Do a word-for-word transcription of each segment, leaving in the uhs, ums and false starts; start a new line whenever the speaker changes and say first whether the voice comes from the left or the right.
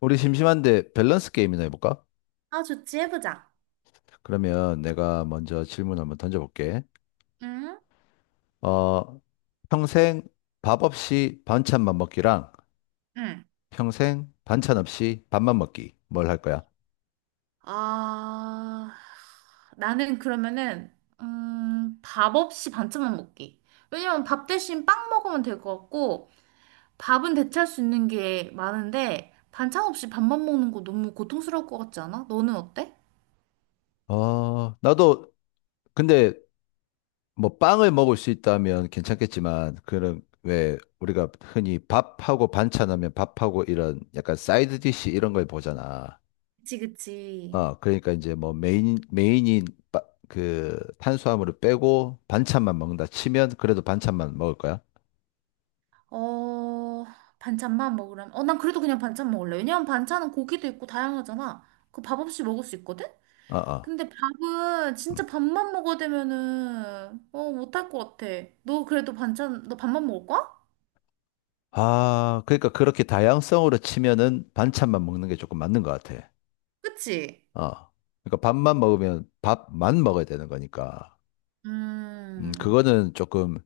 left: 우리 심심한데 밸런스 게임이나 해볼까?
right: 아, 좋지, 해보자.
left: 그러면 내가 먼저 질문 한번 던져볼게.
right: 응?
left: 어, 평생 밥 없이 반찬만 먹기랑
right: 응.
left: 평생 반찬 없이 밥만 먹기. 뭘 할 거야?
right: 아, 나는 그러면은, 음, 밥 없이 반찬만 먹기. 왜냐면 밥 대신 빵 먹으면 될 것 같고, 밥은 대체할 수 있는 게 많은데, 반찬 없이 밥만 먹는 거 너무 고통스러울 것 같지 않아? 너는 어때?
left: 어, 나도 근데 뭐 빵을 먹을 수 있다면 괜찮겠지만 그런 왜 우리가 흔히 밥하고 반찬하면 밥하고 이런 약간 사이드 디시 이런 걸 보잖아.
right: 그치, 그치.
left: 아, 그러니까 이제 뭐 메인, 메인이 빠- 그 탄수화물을 빼고 반찬만 먹는다 치면 그래도 반찬만 먹을 거야?
right: 어, 반찬만 먹으라면. 어, 난 그래도 그냥 반찬 먹을래. 왜냐면 반찬은 고기도 있고 다양하잖아. 그 밥 없이 먹을 수 있거든?
left: 아, 아.
right: 근데 밥은
left: 음.
right: 진짜 밥만 먹어대면은 어 못할 것 같아. 너 그래도 반찬 너 밥만 먹을 거야?
left: 아, 그러니까 그렇게 다양성으로 치면은 반찬만 먹는 게 조금 맞는 것 같아.
right: 그치?
left: 어. 그러니까 밥만 먹으면 밥만 먹어야 되는 거니까. 음,
right: 음
left: 그거는 조금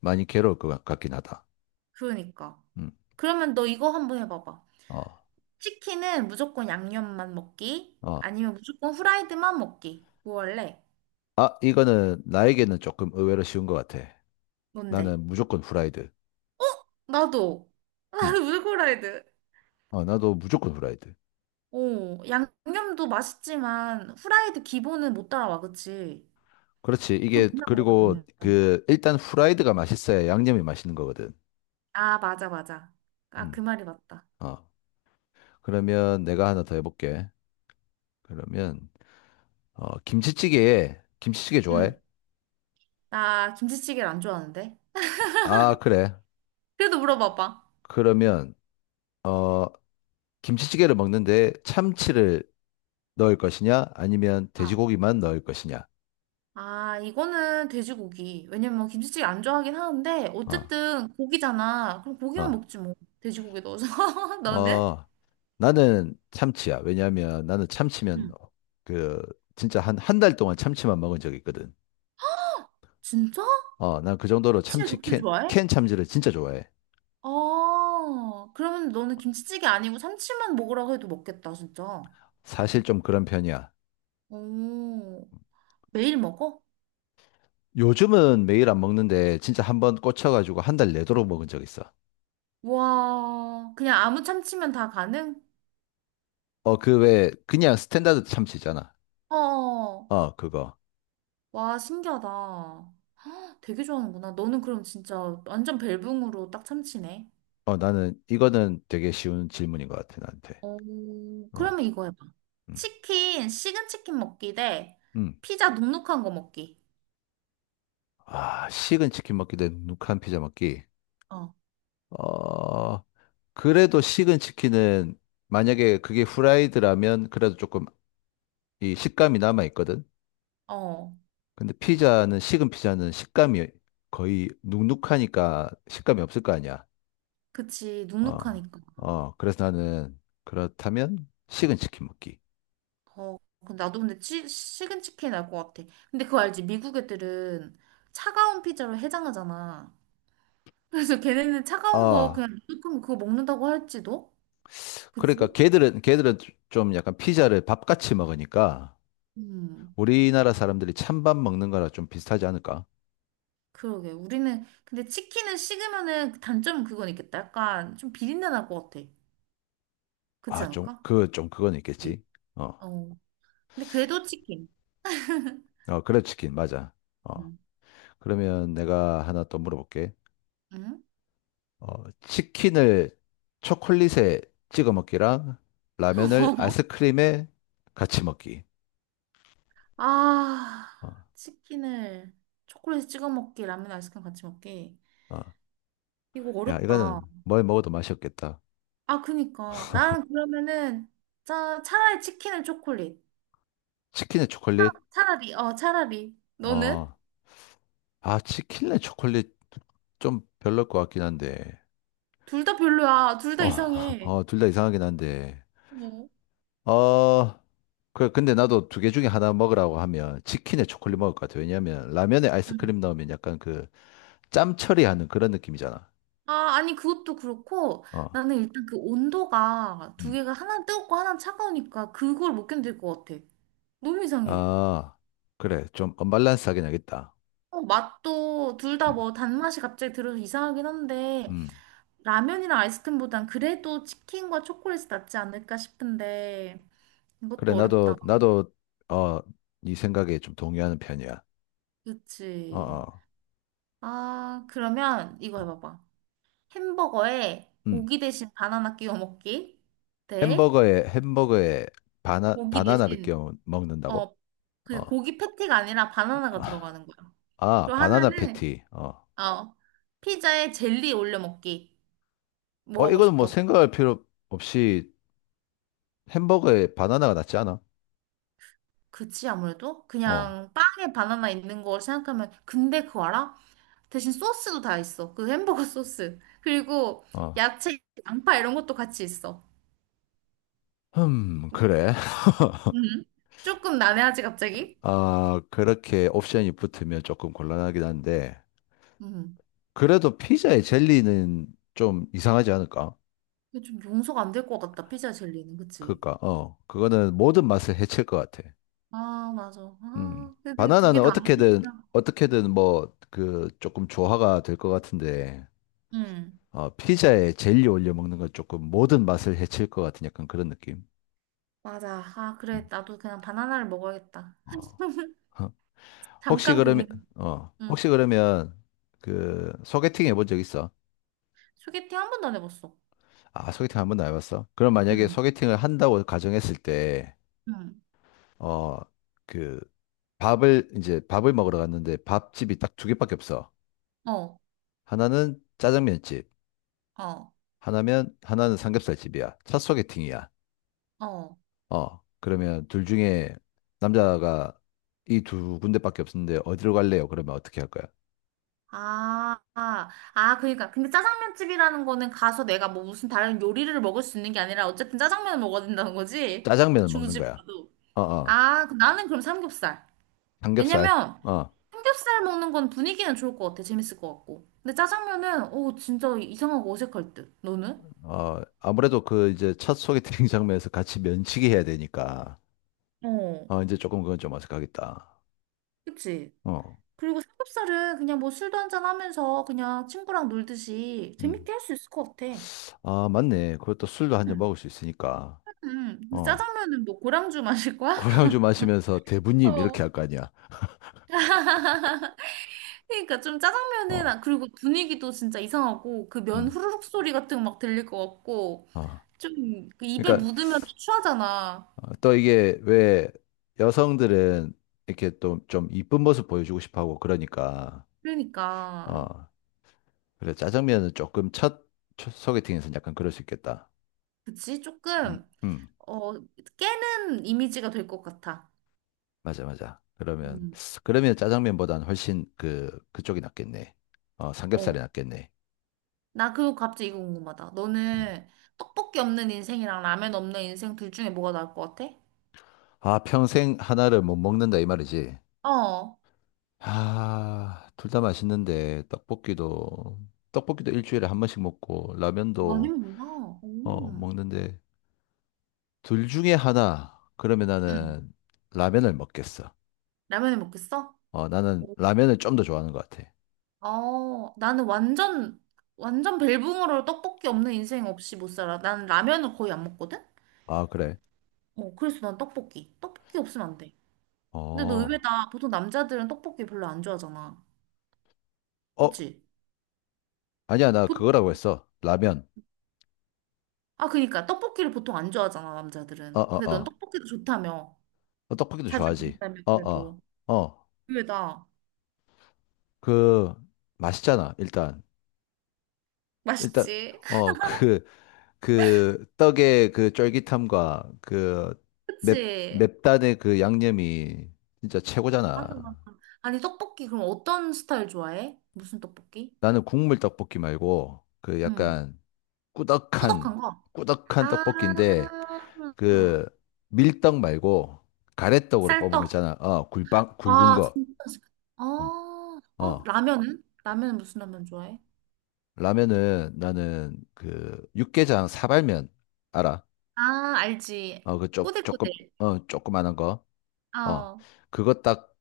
left: 많이 괴로울 것 같- 같긴 하다.
right: 그러니까.
left: 음,
right: 그러면 너 이거 한번 해봐봐.
left: 어,
right: 치킨은 무조건 양념만 먹기
left: 어.
right: 아니면 무조건 후라이드만 먹기. 뭐 할래?
left: 아, 이거는 나에게는 조금 의외로 쉬운 것 같아.
right: 뭔데?
left: 나는 무조건 후라이드.
right: 나도
left: 음,
right: 나도 무조건 후라이드.
left: 어, 나도 무조건 후라이드.
right: 오 양념도 맛있지만 후라이드 기본은 못 따라와 그치?
left: 그렇지.
right: 그거
left: 이게,
right: 맨날 먹어야
left: 그리고
right: 되는
left: 그, 일단 후라이드가 맛있어야 양념이 맛있는 거거든.
right: 아 맞아 맞아. 아 그
left: 음.
right: 말이 맞다.
left: 어. 그러면 내가 하나 더 해볼게. 그러면, 어, 김치찌개에, 김치찌개 좋아해?
right: 응. 나 김치찌개를 안 좋아하는데.
left: 아, 그래.
right: 그래도 물어봐봐.
left: 그러면, 어, 김치찌개를 먹는데 참치를 넣을 것이냐? 아니면
right: 어.
left: 돼지고기만 넣을 것이냐?
right: 아, 이거는 돼지고기. 왜냐면 김치찌개 안 좋아하긴 하는데,
left: 어,
right: 어쨌든 고기잖아. 그럼 고기만
left: 어,
right: 먹지 뭐. 돼지고기 넣어서. 너는?
left: 어. 나는 참치야. 왜냐하면 나는 참치면,
right: 응.
left: 그, 진짜 한, 한 달 동안 참치만 먹은 적이 있거든.
right: 진짜?
left: 어, 난 그 정도로
right: 참치를
left: 참치
right: 그렇게
left: 캔,
right: 좋아해?
left: 캔 참치를 진짜 좋아해.
right: 어, 그러면 너는 김치찌개 아니고 참치만 먹으라고 해도 먹겠다, 진짜.
left: 사실 좀 그런 편이야.
right: 오, 매일 먹어?
left: 요즘은 매일 안 먹는데 진짜 한 번 꽂혀가지고 한 달 내도록 먹은 적 있어.
right: 와, 그냥 아무 참치면 다 가능?
left: 어, 그 왜 그냥 스탠다드 참치잖아.
right: 어,
left: 어, 그거.
right: 와, 신기하다. 되게 좋아하는구나. 너는 그럼 진짜 완전 벨붕으로 딱 참치네.
left: 어, 나는 이거는 되게 쉬운 질문인 것 같아, 나한테.
right: 어,
left: 어,
right: 그러면 이거 해봐.
left: 음,
right: 치킨, 식은 치킨 먹기 대
left: 음.
right: 피자 눅눅한 거 먹기.
left: 아, 식은 치킨 먹기 대 누크한 피자 먹기.
right: 어,
left: 어, 그래도 식은 치킨은 만약에 그게 후라이드라면 그래도 조금 이 식감이 남아 있거든.
right: 어,
left: 근데 피자는 식은 피자는 식감이 거의 눅눅하니까 식감이 없을 거 아니야.
right: 그치.
left: 어,
right: 눅눅하니까.
left: 어, 그래서 나는 그렇다면 식은 치킨 먹기.
right: 어, 근데 나도 근데 치, 식은 치킨 날 것 같아. 근데 그거 알지? 미국 애들은 차가운 피자로 해장하잖아. 그래서 걔네는 차가운 거
left: 아,
right: 그냥 눅눅한 거 그거 먹는다고 할지도?
left: 그러니까
right: 그치?
left: 걔들은 걔들은 좀 약간 피자를 밥같이 먹으니까
right: 음.
left: 우리나라 사람들이 찬밥 먹는 거랑 좀 비슷하지 않을까?
right: 그러게. 우리는, 근데 치킨은 식으면은 그 단점은 그건 있겠다. 약간 좀 비린내 날 것 같아. 그렇지
left: 아, 좀
right: 않을까?
left: 그 좀 그건
right: 그치?
left: 있겠지. 어,
right: 어. 근데 그래도 치킨.
left: 어, 그래 치킨 맞아. 어,
right: 응.
left: 그러면 내가 하나 또 물어볼게.
right: 응?
left: 어, 치킨을 초콜릿에 찍어 먹기랑 라면을 아이스크림에 같이 먹기.
right: 아,
left: 어,
right: 치킨을 초콜릿에 찍어 먹기, 라면 아이스크림 같이 먹기.
left: 어.
right: 이거
left: 야,
right: 어렵다.
left: 이거는 뭘 먹어도 맛이 없겠다.
right: 아, 그니까. 나는 그러면은 차, 차라리 치킨을 초콜릿.
left: 치킨에 초콜릿?
right: 차라리, 어, 차라리. 너는?
left: 어, 아, 치킨에 초콜릿 좀 별로일 것 같긴 한데.
right: 둘 다 별로야. 둘 다
left: 어,
right: 이상해.
left: 어, 둘 다 이상하긴 한데.
right: 어.
left: 어, 그래, 근데 나도 두 개 중에 하나 먹으라고 하면 치킨에 초콜릿 먹을 것 같아. 왜냐면 라면에
right: 응.
left: 아이스크림 넣으면 약간 그 짬 처리하는 그런 느낌이잖아.
right: 아, 아니, 그것도 그렇고,
left: 어.
right: 나는 일단 그 온도가 두
left: 음.
right: 개가 하나는 뜨겁고 하나는 차가우니까 그걸 못 견딜 것 같아. 너무 이상해.
left: 아, 그래. 좀 언밸런스하긴 하겠다.
right: 어, 맛도 둘 다
left: 음,
right: 뭐 단맛이 갑자기 들어서 이상하긴 한데,
left: 음.
right: 라면이랑 아이스크림보단 그래도 치킨과 초콜릿이 낫지 않을까 싶은데,
left: 그래,
right: 이것도
left: 나도,
right: 어렵다.
left: 나도, 어, 네 생각에 좀 동의하는 편이야. 어,
right: 그치.
left: 어.
right: 아, 그러면 이거 해봐봐. 햄버거에
left: 음.
right: 고기 대신 바나나 끼워 먹기 대
left: 햄버거에, 햄버거에 바나,
right: 고기
left: 바나나를
right: 대신
left: 끼워 먹는다고?
right: 어,
left: 어.
right: 그 고기 패티가 아니라 바나나가
left: 아,
right: 들어가는 거야.
left: 아,
right: 그리고
left: 바나나
right: 하나는
left: 패티. 어.
right: 어 피자에 젤리 올려 먹기. 뭐
left: 어,
right: 하고
left: 이거는 뭐
right: 싶어?
left: 생각할 필요 없이 햄버거에 바나나가 낫지 않아?
right: 그치 아무래도
left: 어,
right: 그냥 빵에 바나나 있는 걸 생각하면 근데 그거 알아? 대신 소스도 다 있어. 그 햄버거 소스. 그리고
left: 어.
right: 야채, 양파 이런 것도 같이 있어.
left: 음, 그래.
right: 음. 조금 난해하지 갑자기?
left: 아, 그렇게 옵션이 붙으면 조금 곤란하긴 한데,
right: 음.
left: 그래도 피자에 젤리는 좀 이상하지 않을까?
right: 근데 좀 용서가 안 될 것 같다 피자 젤리는 그치?
left: 그니까, 어, 그거는 모든 맛을 해칠 것 같아.
right: 아 맞아.
left: 음.
right: 아 근데 두 개
left: 바나나는
right: 다 안 먹고
left: 어떻게든,
right: 싶다.
left: 어떻게든 뭐, 그, 조금 조화가 될 것 같은데,
right: 응
left: 어, 피자에 젤리 올려 먹는 건 조금 모든 맛을 해칠 것 같은 약간 그런 느낌.
right: 맞아. 아, 그래.
left: 음.
right: 나도 그냥 바나나를 먹어야겠다.
left: 어. 어. 혹시
right: 잠깐
left: 그러면,
right: 고민.
left: 어,
right: 응.
left: 혹시 그러면, 그, 소개팅 해본 적 있어?
right: 소개팅 한 번도 안 해봤어.
left: 아, 소개팅 한 번도 안 해봤어? 그럼 만약에
right: 응,
left: 소개팅을 한다고 가정했을 때,
right: 응.
left: 어, 그 밥을 이제 밥을 먹으러 갔는데 밥집이 딱 두 개밖에 없어.
right: 어,
left: 하나는 짜장면집,
right: 어,
left: 하나면 하나는 삼겹살집이야. 첫 소개팅이야.
right: 어.
left: 어, 그러면 둘 중에 남자가 이 두 군데밖에 없는데 어디로 갈래요? 그러면 어떻게 할 거야?
right: 아, 아, 아, 그러니까. 근데 짜장면 집이라는 거는 가서 내가 뭐 무슨 다른 요리를 먹을 수 있는 게 아니라 어쨌든 짜장면을 먹어야 된다는 거지?
left: 짜장면을 먹는
right: 주부집
left: 거야.
right: 가도.
left: 어, 어,
right: 아, 그- 나는 그럼 삼겹살.
left: 삼겹살.
right: 왜냐면
left: 어,
right: 삼겹살 먹는 건 분위기는 좋을 것 같아. 재밌을 것 같고. 근데 짜장면은, 오, 진짜 이상하고 어색할 듯. 너는?
left: 어, 아무래도 그 이제 첫 소개팅 장면에서 같이 면치기 해야 되니까.
right: 어,
left: 어, 이제 조금 그건 좀 어색하겠다.
right: 그치?
left: 어,
right: 그리고 삼겹살은 그냥 뭐 술도 한잔 하면서 그냥 친구랑 놀듯이
left: 음.
right: 재밌게 할 수 있을 것 같아.
left: 아, 맞네. 그것도 술도 한잔
right: 응.
left: 먹을 수 있으니까.
right: 음. 근데
left: 어.
right: 짜장면은 뭐 고량주 마실 거야?
left: 고량주 마시면서 대부님
right: 어.
left: 이렇게 할 거 아니야.
right: 그러니까 좀 짜장면은
left: 어.
right: 아, 그리고 분위기도 진짜 이상하고 그 면
left: 음.
right: 후루룩 소리 같은 거 막 들릴 것 같고
left: 어.
right: 좀그 입에
left: 그러니까
right: 묻으면 추하잖아.
left: 어, 또 이게 왜 여성들은 이렇게 또 좀 이쁜 모습 보여주고 싶어 하고 그러니까
right: 그러니까
left: 어. 그래 짜장면은 조금 첫, 첫 소개팅에서는 약간 그럴 수 있겠다.
right: 그치?
left: 음.
right: 조금
left: 음.
right: 어 깨는 이미지가 될 것 같아.
left: 맞아, 맞아. 그러면
right: 음.
left: 그러면 짜장면보다는 훨씬 그 그쪽이 낫겠네. 어, 삼겹살이
right: 어.
left: 낫겠네.
right: 나 그거 갑자기 이거 궁금하다.
left: 음.
right: 너는 떡볶이 없는 인생이랑 라면 없는 인생 둘 중에 뭐가 나을 것 같아?
left: 아, 평생 하나를 못 먹는다 이 말이지.
right: 어,
left: 아, 둘 다 맛있는데 떡볶이도 떡볶이도 일주일에 한 번씩 먹고
right: 많이
left: 라면도
right: 먹나?
left: 어
right: 오.
left: 먹는데 둘 중에 하나 그러면
right: 응,
left: 나는 라면을 먹겠어.
right: 라면을 먹겠어?
left: 어
right: 어,
left: 나는 라면을 좀 더 좋아하는 것 같아.
right: 어, 나는 완전, 완전 벨붕으로 떡볶이 없는 인생 없이 못 살아. 나는 라면을 거의 안 먹거든?
left: 아 그래?
right: 어, 그래서 난 떡볶이. 떡볶이 없으면 안 돼. 근데 너
left: 어,
right: 의외다. 보통 남자들은 떡볶이 별로 안 좋아하잖아.
left: 어
right: 그치?
left: 아니야 나
right: 보,
left: 그거라고 했어. 라면.
right: 아, 그니까. 떡볶이를 보통 안 좋아하잖아,
left: 어
right: 남자들은.
left: 어
right: 근데 넌
left: 어.
right: 떡볶이도 좋다며.
left: 어, 떡볶이도
right: 자주
left: 좋아하지.
right: 먹는다며
left: 어 어
right: 그래도
left: 어.
right: 의외다.
left: 그 맛있잖아 일단 일단
right: 맛있지?
left: 어그 그 떡의 그 쫄깃함과 그 맵,
right: 그치?
left: 맵단의 그 양념이 진짜 최고잖아.
right: 맞아, 맞아. 아니, 떡볶이 그럼 어떤 스타일 좋아해? 무슨 떡볶이?
left: 나는 국물 떡볶이 말고 그
right: 응.
left: 약간 꾸덕한
right: 꾸덕한 거?
left: 꾸덕한
right: 아,
left: 떡볶이인데 그 밀떡 말고 가래떡으로 뽑은 거
right: 쌀떡.
left: 있잖아. 어, 굴빵 굵은
right: 와,
left: 거.
right: 진짜 맛있겠다. 어,
left: 어.
right: 어,
left: 어,
right: 라면은? 라면은 무슨 라면 좋아해?
left: 라면은 나는 그 육개장 사발면 알아?
right: 아, 알지.
left: 어, 그 쪼,
right: 꼬들꼬들.
left: 조금 어, 조그만한 거. 어.
right: 어.
left: 그거 딱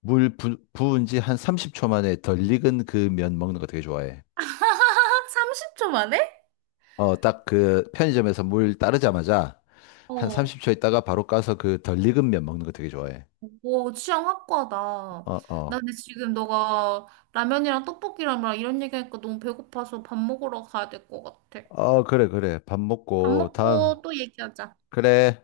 left: 물 부, 부은 지 한 삼십 초 만에 덜 익은 그 면 먹는 거 되게 좋아해.
right: 삼십 초 만에?
left: 어, 딱 그 편의점에서 물 따르자마자 한
right: 어.
left: 삼십 초 있다가 바로 가서 그 덜 익은 면 먹는 거 되게 좋아해.
right: 오, 취향 확고하다.
left: 어,
right: 나
left: 어.
right: 근데 지금 너가 라면이랑 떡볶이랑 막 이런 얘기하니까 너무 배고파서 밥 먹으러 가야 될 것 같아.
left: 어, 그래, 그래. 밥
right: 밥
left: 먹고 다음.
right: 먹고 또 얘기하자.
left: 그래.